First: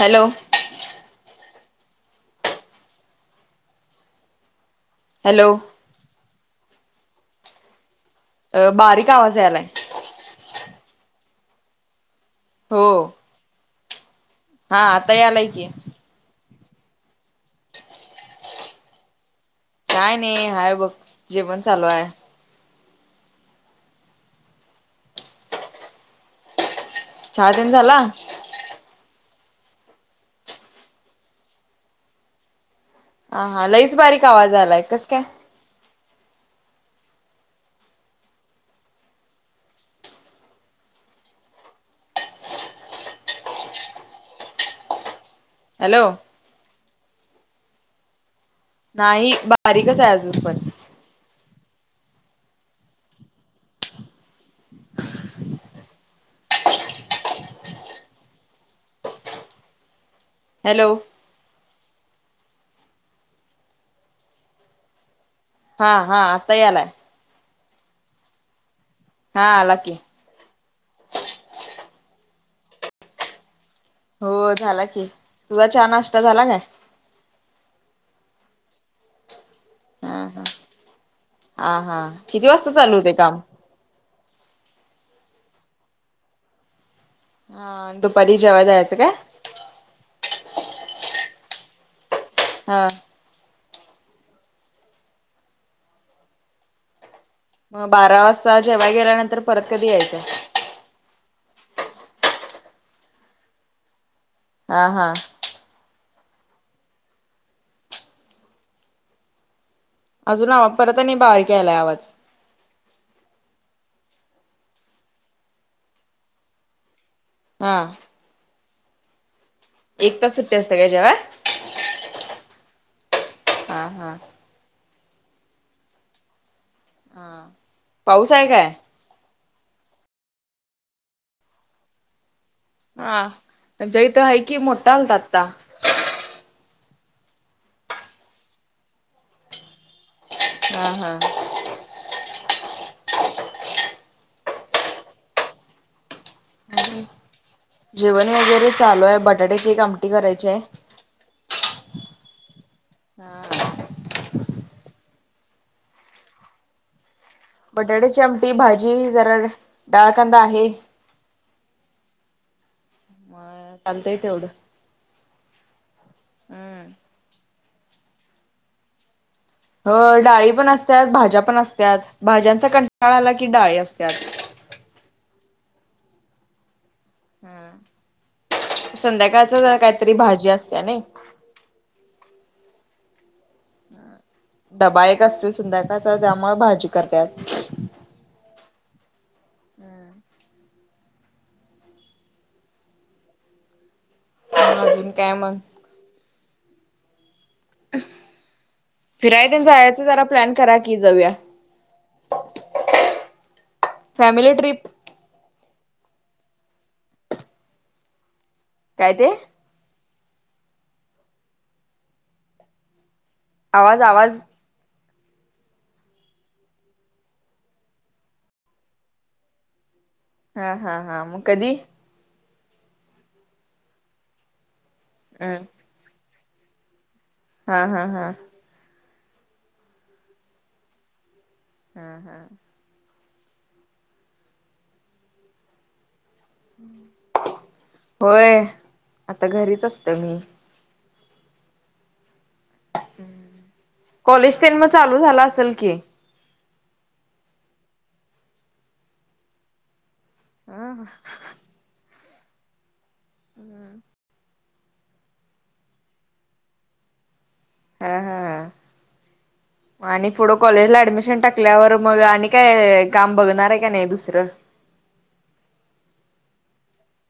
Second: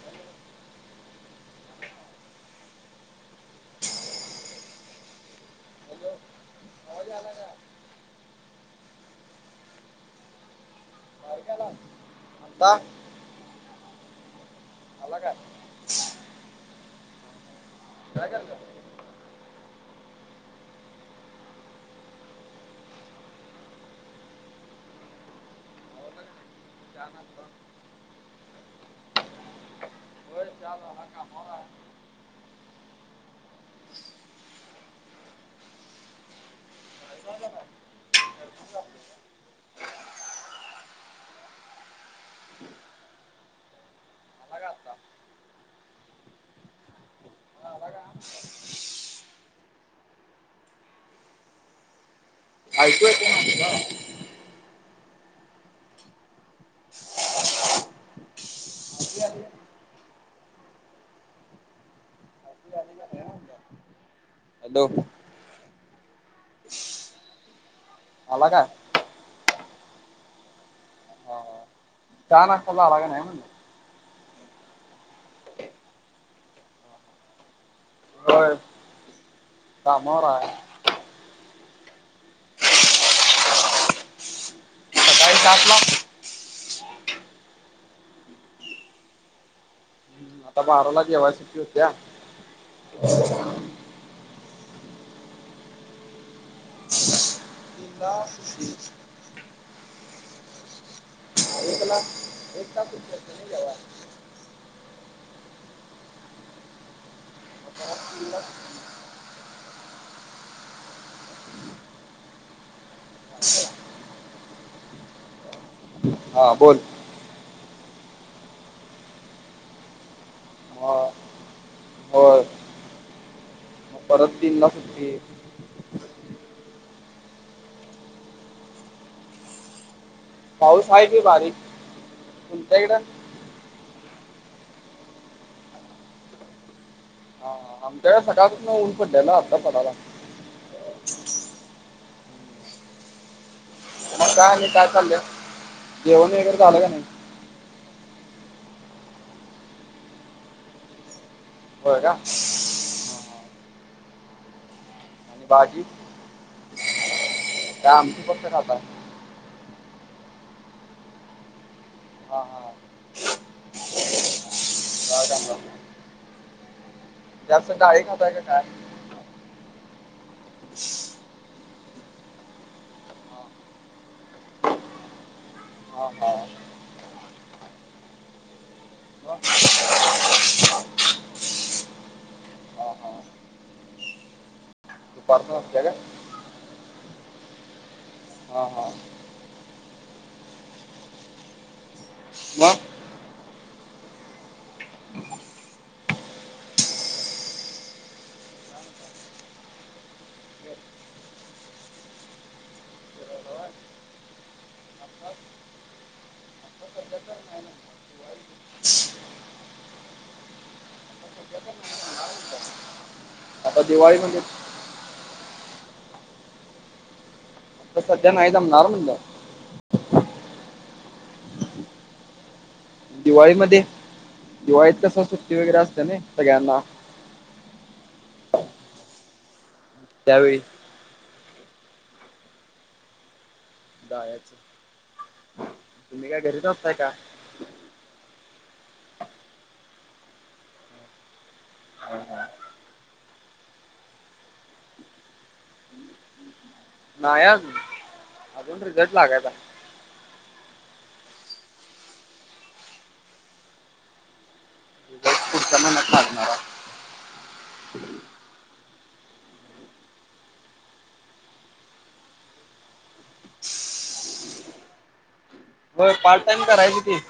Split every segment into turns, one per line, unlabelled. Hello. Hello.
Hello आवाज आला का
अ बारीक आवाज यायलाय..
बारीक आलंय.
हो. हा आता
आला काय
यालाय की.
काय करताय?
काय नाही हाय बघ जेवण चालू आहे.
होय का?
चहा तेन झाला?
चहा झाला कामावर आहे.
हा हा, लईच बारीक आवाज आलाय कस काय, हॅलो.
का?
नाही बारीकच आहे अजून पण,
ऐकू येते ना तुला?
ह. हॅलो.
हलो
हा हा आता यालाय..
अला काय?
हा आला की.
हा चहा नाश्ता झाला का नाही म्हणलं.
हो झाला की तुजा नाश्ता झाला काय?
होय. कामावर
हा
हाय.
हा हा किती वाजता चालू होते काम-
साडेसातला.
हा दुपारी जेव्हा जायचं काय?
हम्म, आता बाराला, जेव्हा शिती होत्या
हा मग
तीनला
बारा वाजता,
सुट्टी
जेव्हा गेल्यानंतर परत कधी यायचं
एकला एकता छुट्टी असत्या नाही जेव्हा
हा, हा
न
अजून परत आणि बारीक याले आवाज.
अ् हा बोल.
हा एक तास सुट्टी असतं काय जेव्हा.
मग होय.
हा, हा
तीन ला सुे
हा, पाऊस आहे काय?
पाऊस हाय कि बारीक. तुमच्या इकडं
हा, आमचा इथ हाय कि मोठा आलता आता.
आमच्या इकडं सकाळ पसन ऊन पडल्याल, आता पडालाय.
हा, हा.
मग काय नाही काय चाललय, जेवण वगैरे झाल काय नाही?
जेवण वगैरे चालू हाय, बटाट्याची एक आमटी करायची हाय.
होय काय? आणि भाजी? काय
बटाट्याची
आमची फक्त
आमटी,
खाताय
भाजी जरा डाळकांदा आहे.
हा, हा.
मग, चालतय तेवढं,
डाळ कांदा
हम्म.
जास्त डाळी खाताय कि काय?
हो डाळी पण असत्यात, भाज्या पण असत्यात, भाज्यांचा, कंटाळ आला की डाळी असत्यात.
हा, हा.
हा,
मग?
संध्याकाळच जरा काहीतरी भाजी असत्या नयी.
हा हा
डबा एक असतोय,
दुपारचं असते का
संध्याकाळचा त्यामुळे भाजी करत्यात.
हा, हा.
हम्.
मग
अजून काय मग? फिराय तेन जायचं जरा प्लॅन करा कि, जाऊया फॅमिली, ट्रिप.
सध्या तर नाही.
काय, ते?
आता
आवाज
दिवाळी
आवाज
मध्ये. सध्या नाही जमणार, म्हणलं.
हा, हा, हा, मग कधी?
दिवाळीमध्ये, दिवाळीत कस सुट्टी
हम्
वगैरे असते नयी सगळ्यांना.
हा, हा, हा.
त्यावेळी.
हा, हा.
जायाच. तुम्ही काय घरीच असताय काय?
होय, आता घरीच असतोय मी.
हो, हा.
कॉलेज, तेन मग चालू झाल असल कि?
नाही, आजून, अजून रिझल्ट लागायचा हाय.
हा, हा. हम्.
जमना काढणारा.
हा, हा, हा.
[inaudible]
आणि पुढं कॉलेजला ऍडमिशन टाकल्यावर मग आणि काय काम बघणार आहे का नाही दुसरं?
बर, पार्ट टाइम करायची कि.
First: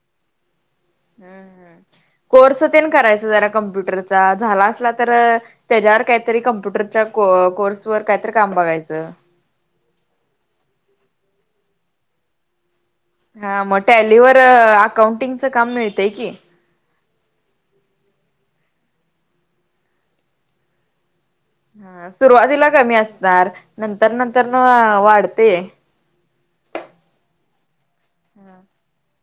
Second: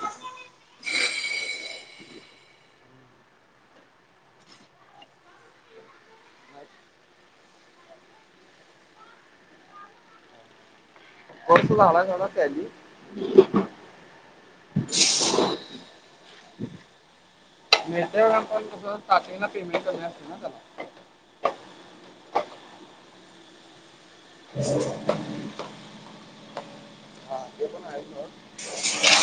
हम्म, हम कोर्स तेन करायच जरा कम्प्युटरचा झाला असला तर त्याच्यावर काहीतरी कम्प्युटरच्या कोर्सवर काहीतरी काम बघायचं.
[inaudible]
हा मग टॅलीवर अकाउंटिंगचं काम मिळतय की
मिळतय व पण कस स्टार्टिंगला पेमेंट कमी असतय ना त्याला
हा सुरुवातीला कमी असणार नंतर नंतर न वाढते
हां ते पण आहे [inaudible]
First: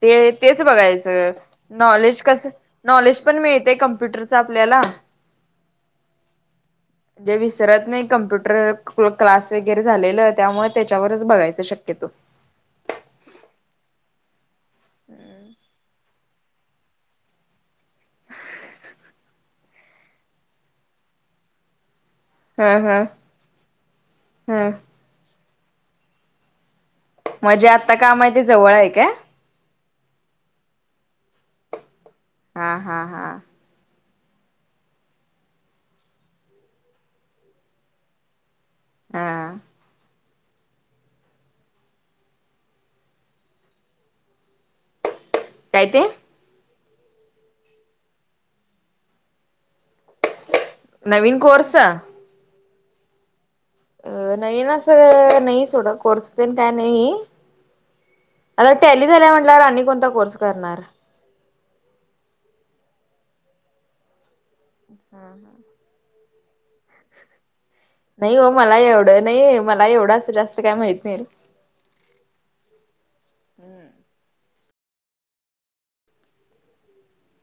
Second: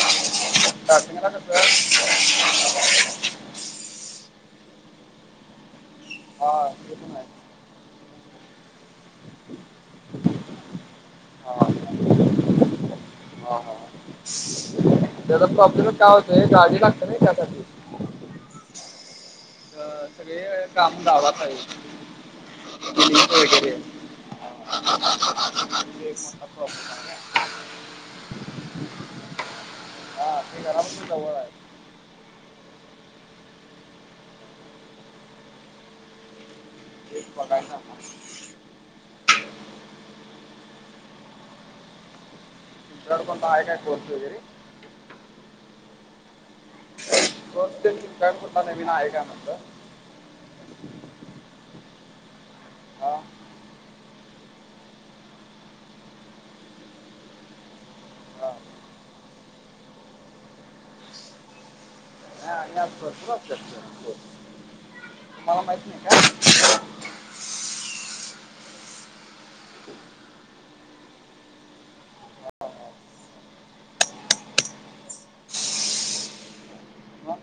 ते तेच
स्टार्टिंगला
बघायचं
कसं
नॉलेज कस नॉलेज पण मिळतय क कॉम्प्युटरचा आपल्याला
हा ते पण आहे.
जे विसरत नाही कम्प्युटर क्लास वगैरे झालेला त्यामुळे त्याच्यावरच बघायच शक्यतो
हा हा त्याचा प्रॉब्लेम काय होतोय ते गाडी लागत्या ना त्यासाठी अ सगळे व काम गावात आहेत
हा हा
ट्रेनचे खरं
हा
मोठा प्रॉब्लेम आहे [inaudible]
म्हणजे आत्ता काम आहे ते जवळ आहे काय
हा ते घरापासून जवळ आहे
हा हा हा
पगार चांगलय
हा
तुमच्यावर कोण आहे काय कोणता वगैरे
काय ते
कोर्स तर कुठला नवीन आहे का म्हणलं
नवीन कोर्स
हा
अ नाही ना असं नाही सोडा कोर्स देण काय नाही
हां
आता टॅली झाल्या म्हटल्यावर आणि कोणता कोर्स करणार
आणि समजल नाही [inaudible] तुम्हाला माहित नाही का
नाही हो मला एवढं नाही मला एवढं असं जास्त काय माहित नाही
मग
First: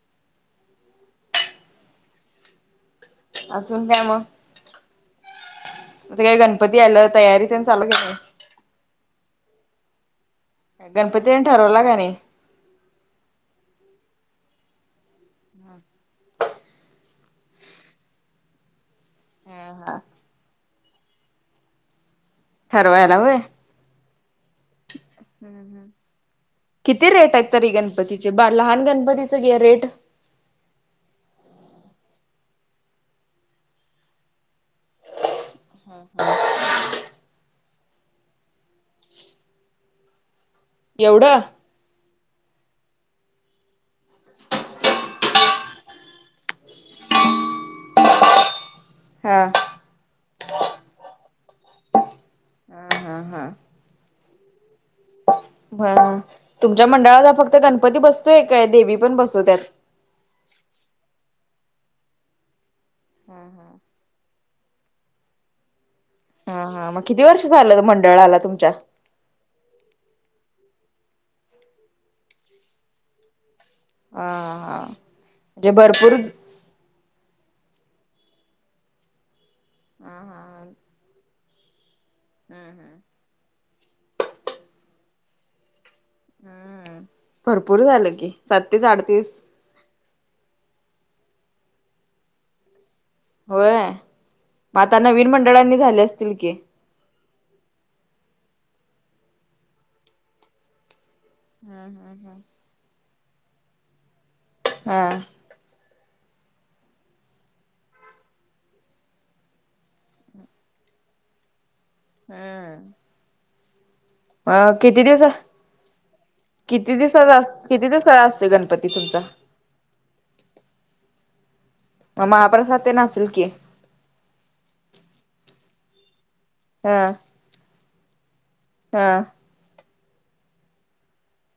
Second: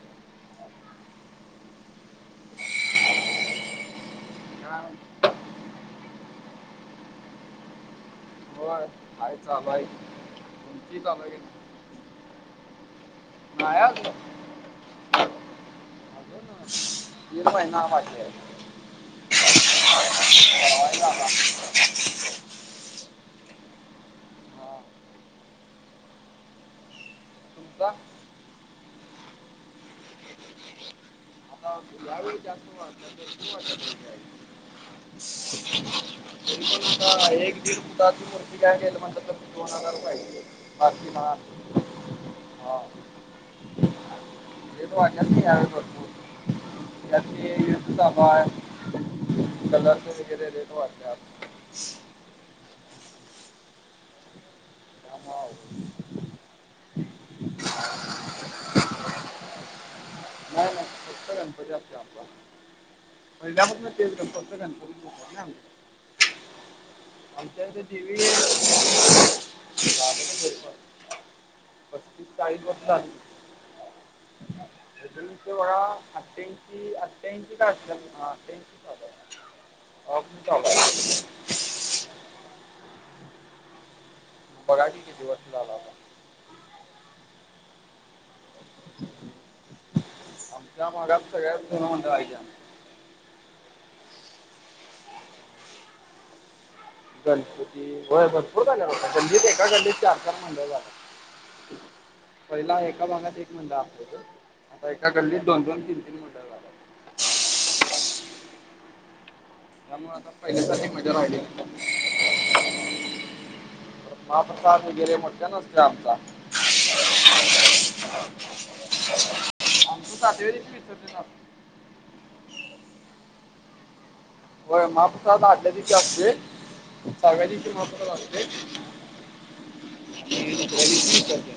अजून काय मग
काय
आता काय गणपती आलं तयारी तन चालू
होय चालू आहे तुमची चालू आहे की
गणपतीनी तन
नाही?
ठरवला का नाही
नाही अजून अजून तीन महिना बाकी आहे
हा हा
ठरवायचा आता
ठरवायला होय
हां
किती रेट आहेत तरी
तुमचा
गणपतीचे ब लहान गणपतीच रेट
हा यावेळी जास्त [inaudible]
हा हा
ह एक दिडताची मूर्ती काय गेल म्हणतात तर दोन हजार पाहिजे बारकी हा
एवढं?
रेट वाढलेत नाही आता भरपूर. त्या ते युद्ध चालू आहे
हा
कलरचे वगैरे रेट वाढल्यात
हा हा हा
त्यामुळं अवघड.
ब.. तुमच्या मंडळात फक्त गणपती बसतोय काय देवी पण बसूवत्यात
नाही नाही फक्त गणपती असतोय आमचा महीला तेडटचरां कर दखो ना आ
हा हा मग किती वर्ष
आमच्याइथ
झालं
देवी
मंडळाला तुमच्या?
पस्तीस चाळीस वर्ष झाली.
हा हा म्हणजे
वडा अठ
भरपूर
इंची काची.
हा
ऑफ
हा
स्टॉक आहे.
हम्म हम्म
बघा की किती वाजता आला हा.
हम्म भरपूर झालं कि साततीस अडतीस.
आमच्या भागात सगळ्यात जुना मंडळ आहे त्या.
होय आता नवीन मंडळांनी झाले असतील की?
गणपती होय भरपूर झाल्या होय गल्लीत एका मंडळ चार पाच मंडळ झाला. पहिला एका भागात एक मंडळ असायचा आता
हा
एका गल्लीत दोन दोन तीन तीन मंडळ. झालं. त्यामुळे आता पहिल्यासारखी मजा राहिलीच नाही.
हअ
महाप्रसाद वगैरे
दिवस
मोठ्याने असतो आमचा.
किती दिवसाचा किती दिवसा असते गणपती तुमचा?
आमचा सातव्या दिवशी विसर्जन असतं.
मग महाप्रसाद ते नासेल की?
होय महाप्रसाद आठल्या दिवशी असते सहाव्या दिवशी महाप्रसाद असते.
हअ
आणि दुसऱ्या दिवशी विसर्जन.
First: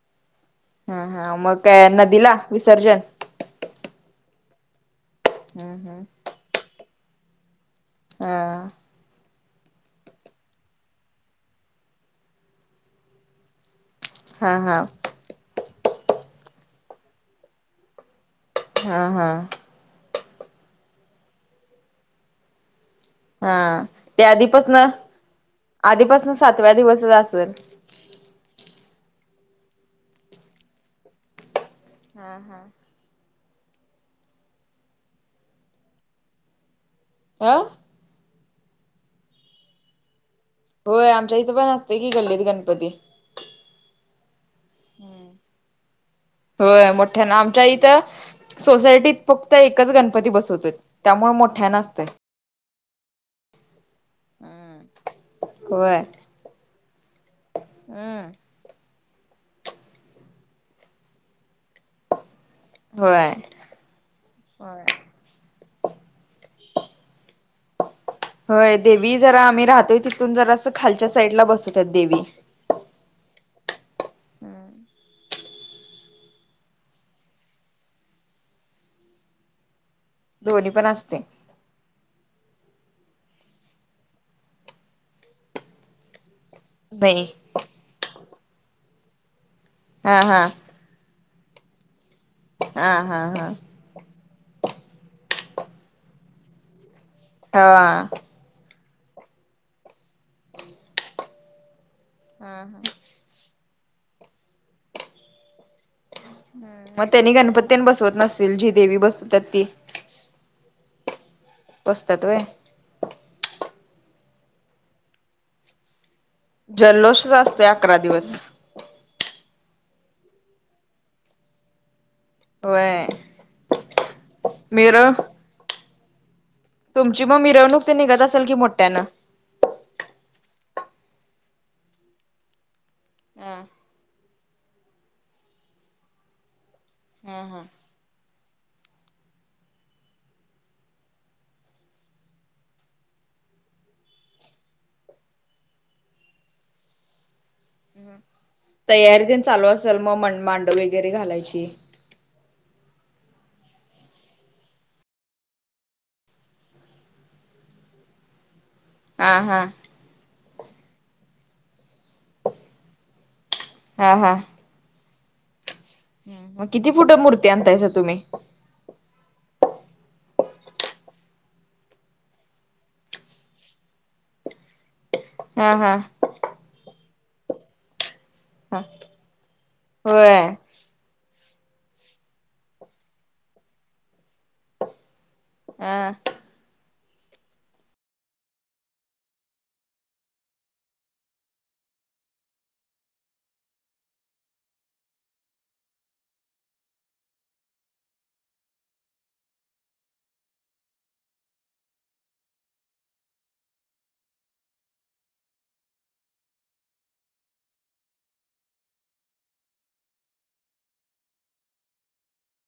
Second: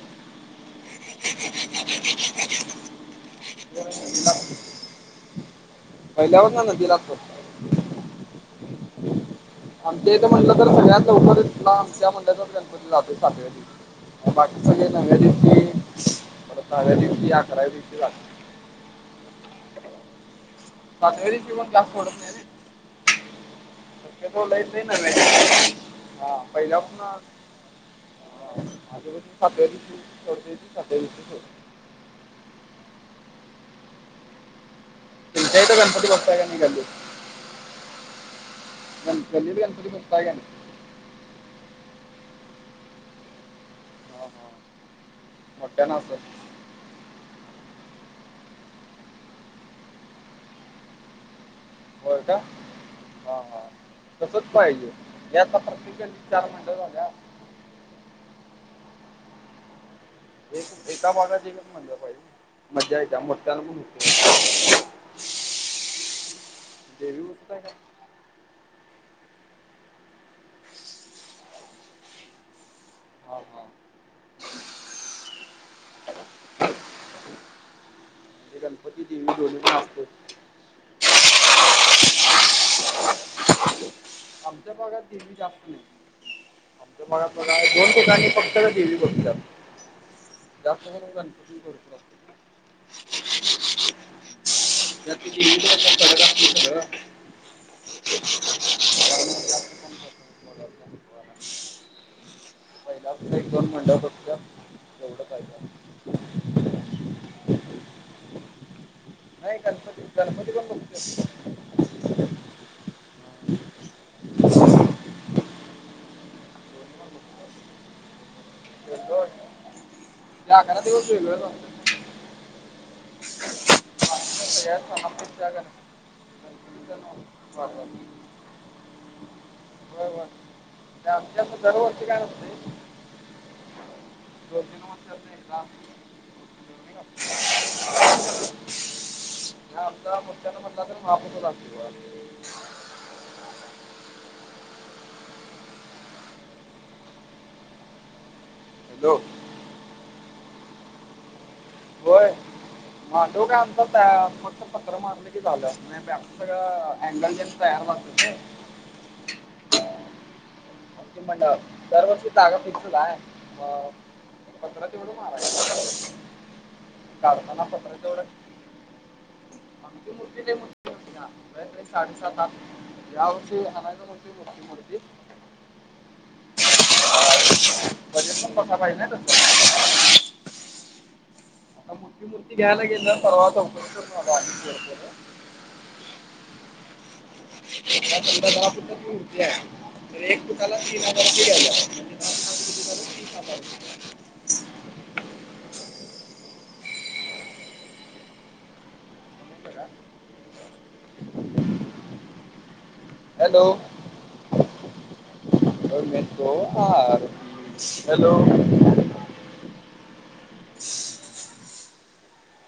ह ह मग काय नदीला विसर्जन?
होय नदीलाच विसर्जन.
हम्म हम्म
पहिल्यापासून नदीलाच करतो.
हा
आमच्या एक म्हटलं तर सगळ्या गणपतीच आमच्या म्हट तर गणपती जातो सातव्या दिवशी.
हा
बाकी
हा
सगळे नव्या दिवशी नव्या दिवशी अकराव्या दिवशी लागतात.
हा हा
सातव्या दिवशी पण जास्त सोडत नाही रे.
हा ते
शक्यतो नाहीतर
आधीपासन
लईच नव्या दिवशी
आधीपासन सातव्या दिवसच
पहिल्यापासून.
असेल
हो माझ सातव्या च सात्या.
हा हा
तुमच्या इथे गणपती बसता का नाही गल्लीत?
आ
गणपती गल्लीत गणपती बसता का नाही?
होय आमच्या इथं पण असते की गल्लीत गणपती.
हा हा मोठ्यांना असेल.
होय मोठ्यान आमच्या इथं. सोसायटीत फक्त एकच गणपती बसवतो त्यामुळे मोठ्याना असत.
होय का? हा- हा तसच पाहिजे याचा प्रत्येक विचार मंडळ झाला.
हम्म.
एक एका वार्डात एकच मंडळ पाहिजे मज्जा येत
होय
मतदान पण होते. देवी उठताय काय?
होय देवी जरा आम्ही राहतोय. तिथून जरा अस खालच्या साईडला बसवतात देवी.
हा हा हे गणपती देवी दोन्ही पण का?
दोन्ही पण असते.
आमच्या भागात देवी जास्त नाही. आमच्या
नाही
भागात दोन ठिकाणी फक्त देवी बसतात.
हा - हा.
जास्त करून गणपती करतो.
हा - हा - हा.
त्यात ती दीवी कडक असली तर.
हा.
[inaudible]
हा
महिला एक दोन मंडळ फक्त का एवढं फायदा.
मग त्यांनी गणपतीनी बसवत नसत जी देवी बसतील.
नाही गणपती -गणपती पण बसतोय.
बसात्यात व्हय. जल्लोषच असतोय अकरा दिवस.
जल्लोष? ते अकरा दिवस वेगळंच असतंय.
होय. मिरळ
[inaudible]
तुमची मग मिरवणूक ते निघत असेल की मोठ्यान?
वाय वाय आमच्या दरवर्षी काय नसतय.
ह.
दोन तीन वर्षातन एकदा
हा हा.
अस [inaudible] आमचा मोठ्यान म्हटला तर महाप्रसाद आसतोय. हॅलो
तयारी देण चालू असेल मग म मांडव वगैरे घालायची?
होय. ह मांडव काय आमचा त्या फक्त पत्रा मारल की झालं. बाकी सगळं अँगल तयार असत.
हा - हा.
आमची मंडळ दरवर्षी जागा फिक्सच आहे म
हा हा
पत्र तेवढं मारायच.
मग किती फुट मूर्ती आणताायच तुम्ही?
तेवढं आमची मुर्ती लय मोठी असात्या लयत- लय साडेसात आठ यावर्षी आणायच म्हणतोय मोठी मूर्ती.
हा - हा.
बजेट पण बसाय पाहिजे ना तस.
व्हय.
मोठी मूर्ती घ्यायला गेलो ना परवा चौकशी करून आलो आम्ही.
हा.
आता समजा दहा फुटांची मूर्तीय. तर एक फुटाला त्याला तीन हजार रुपय दयाला लागतय. [inaudible] बघा. हॅलो. हॅलो.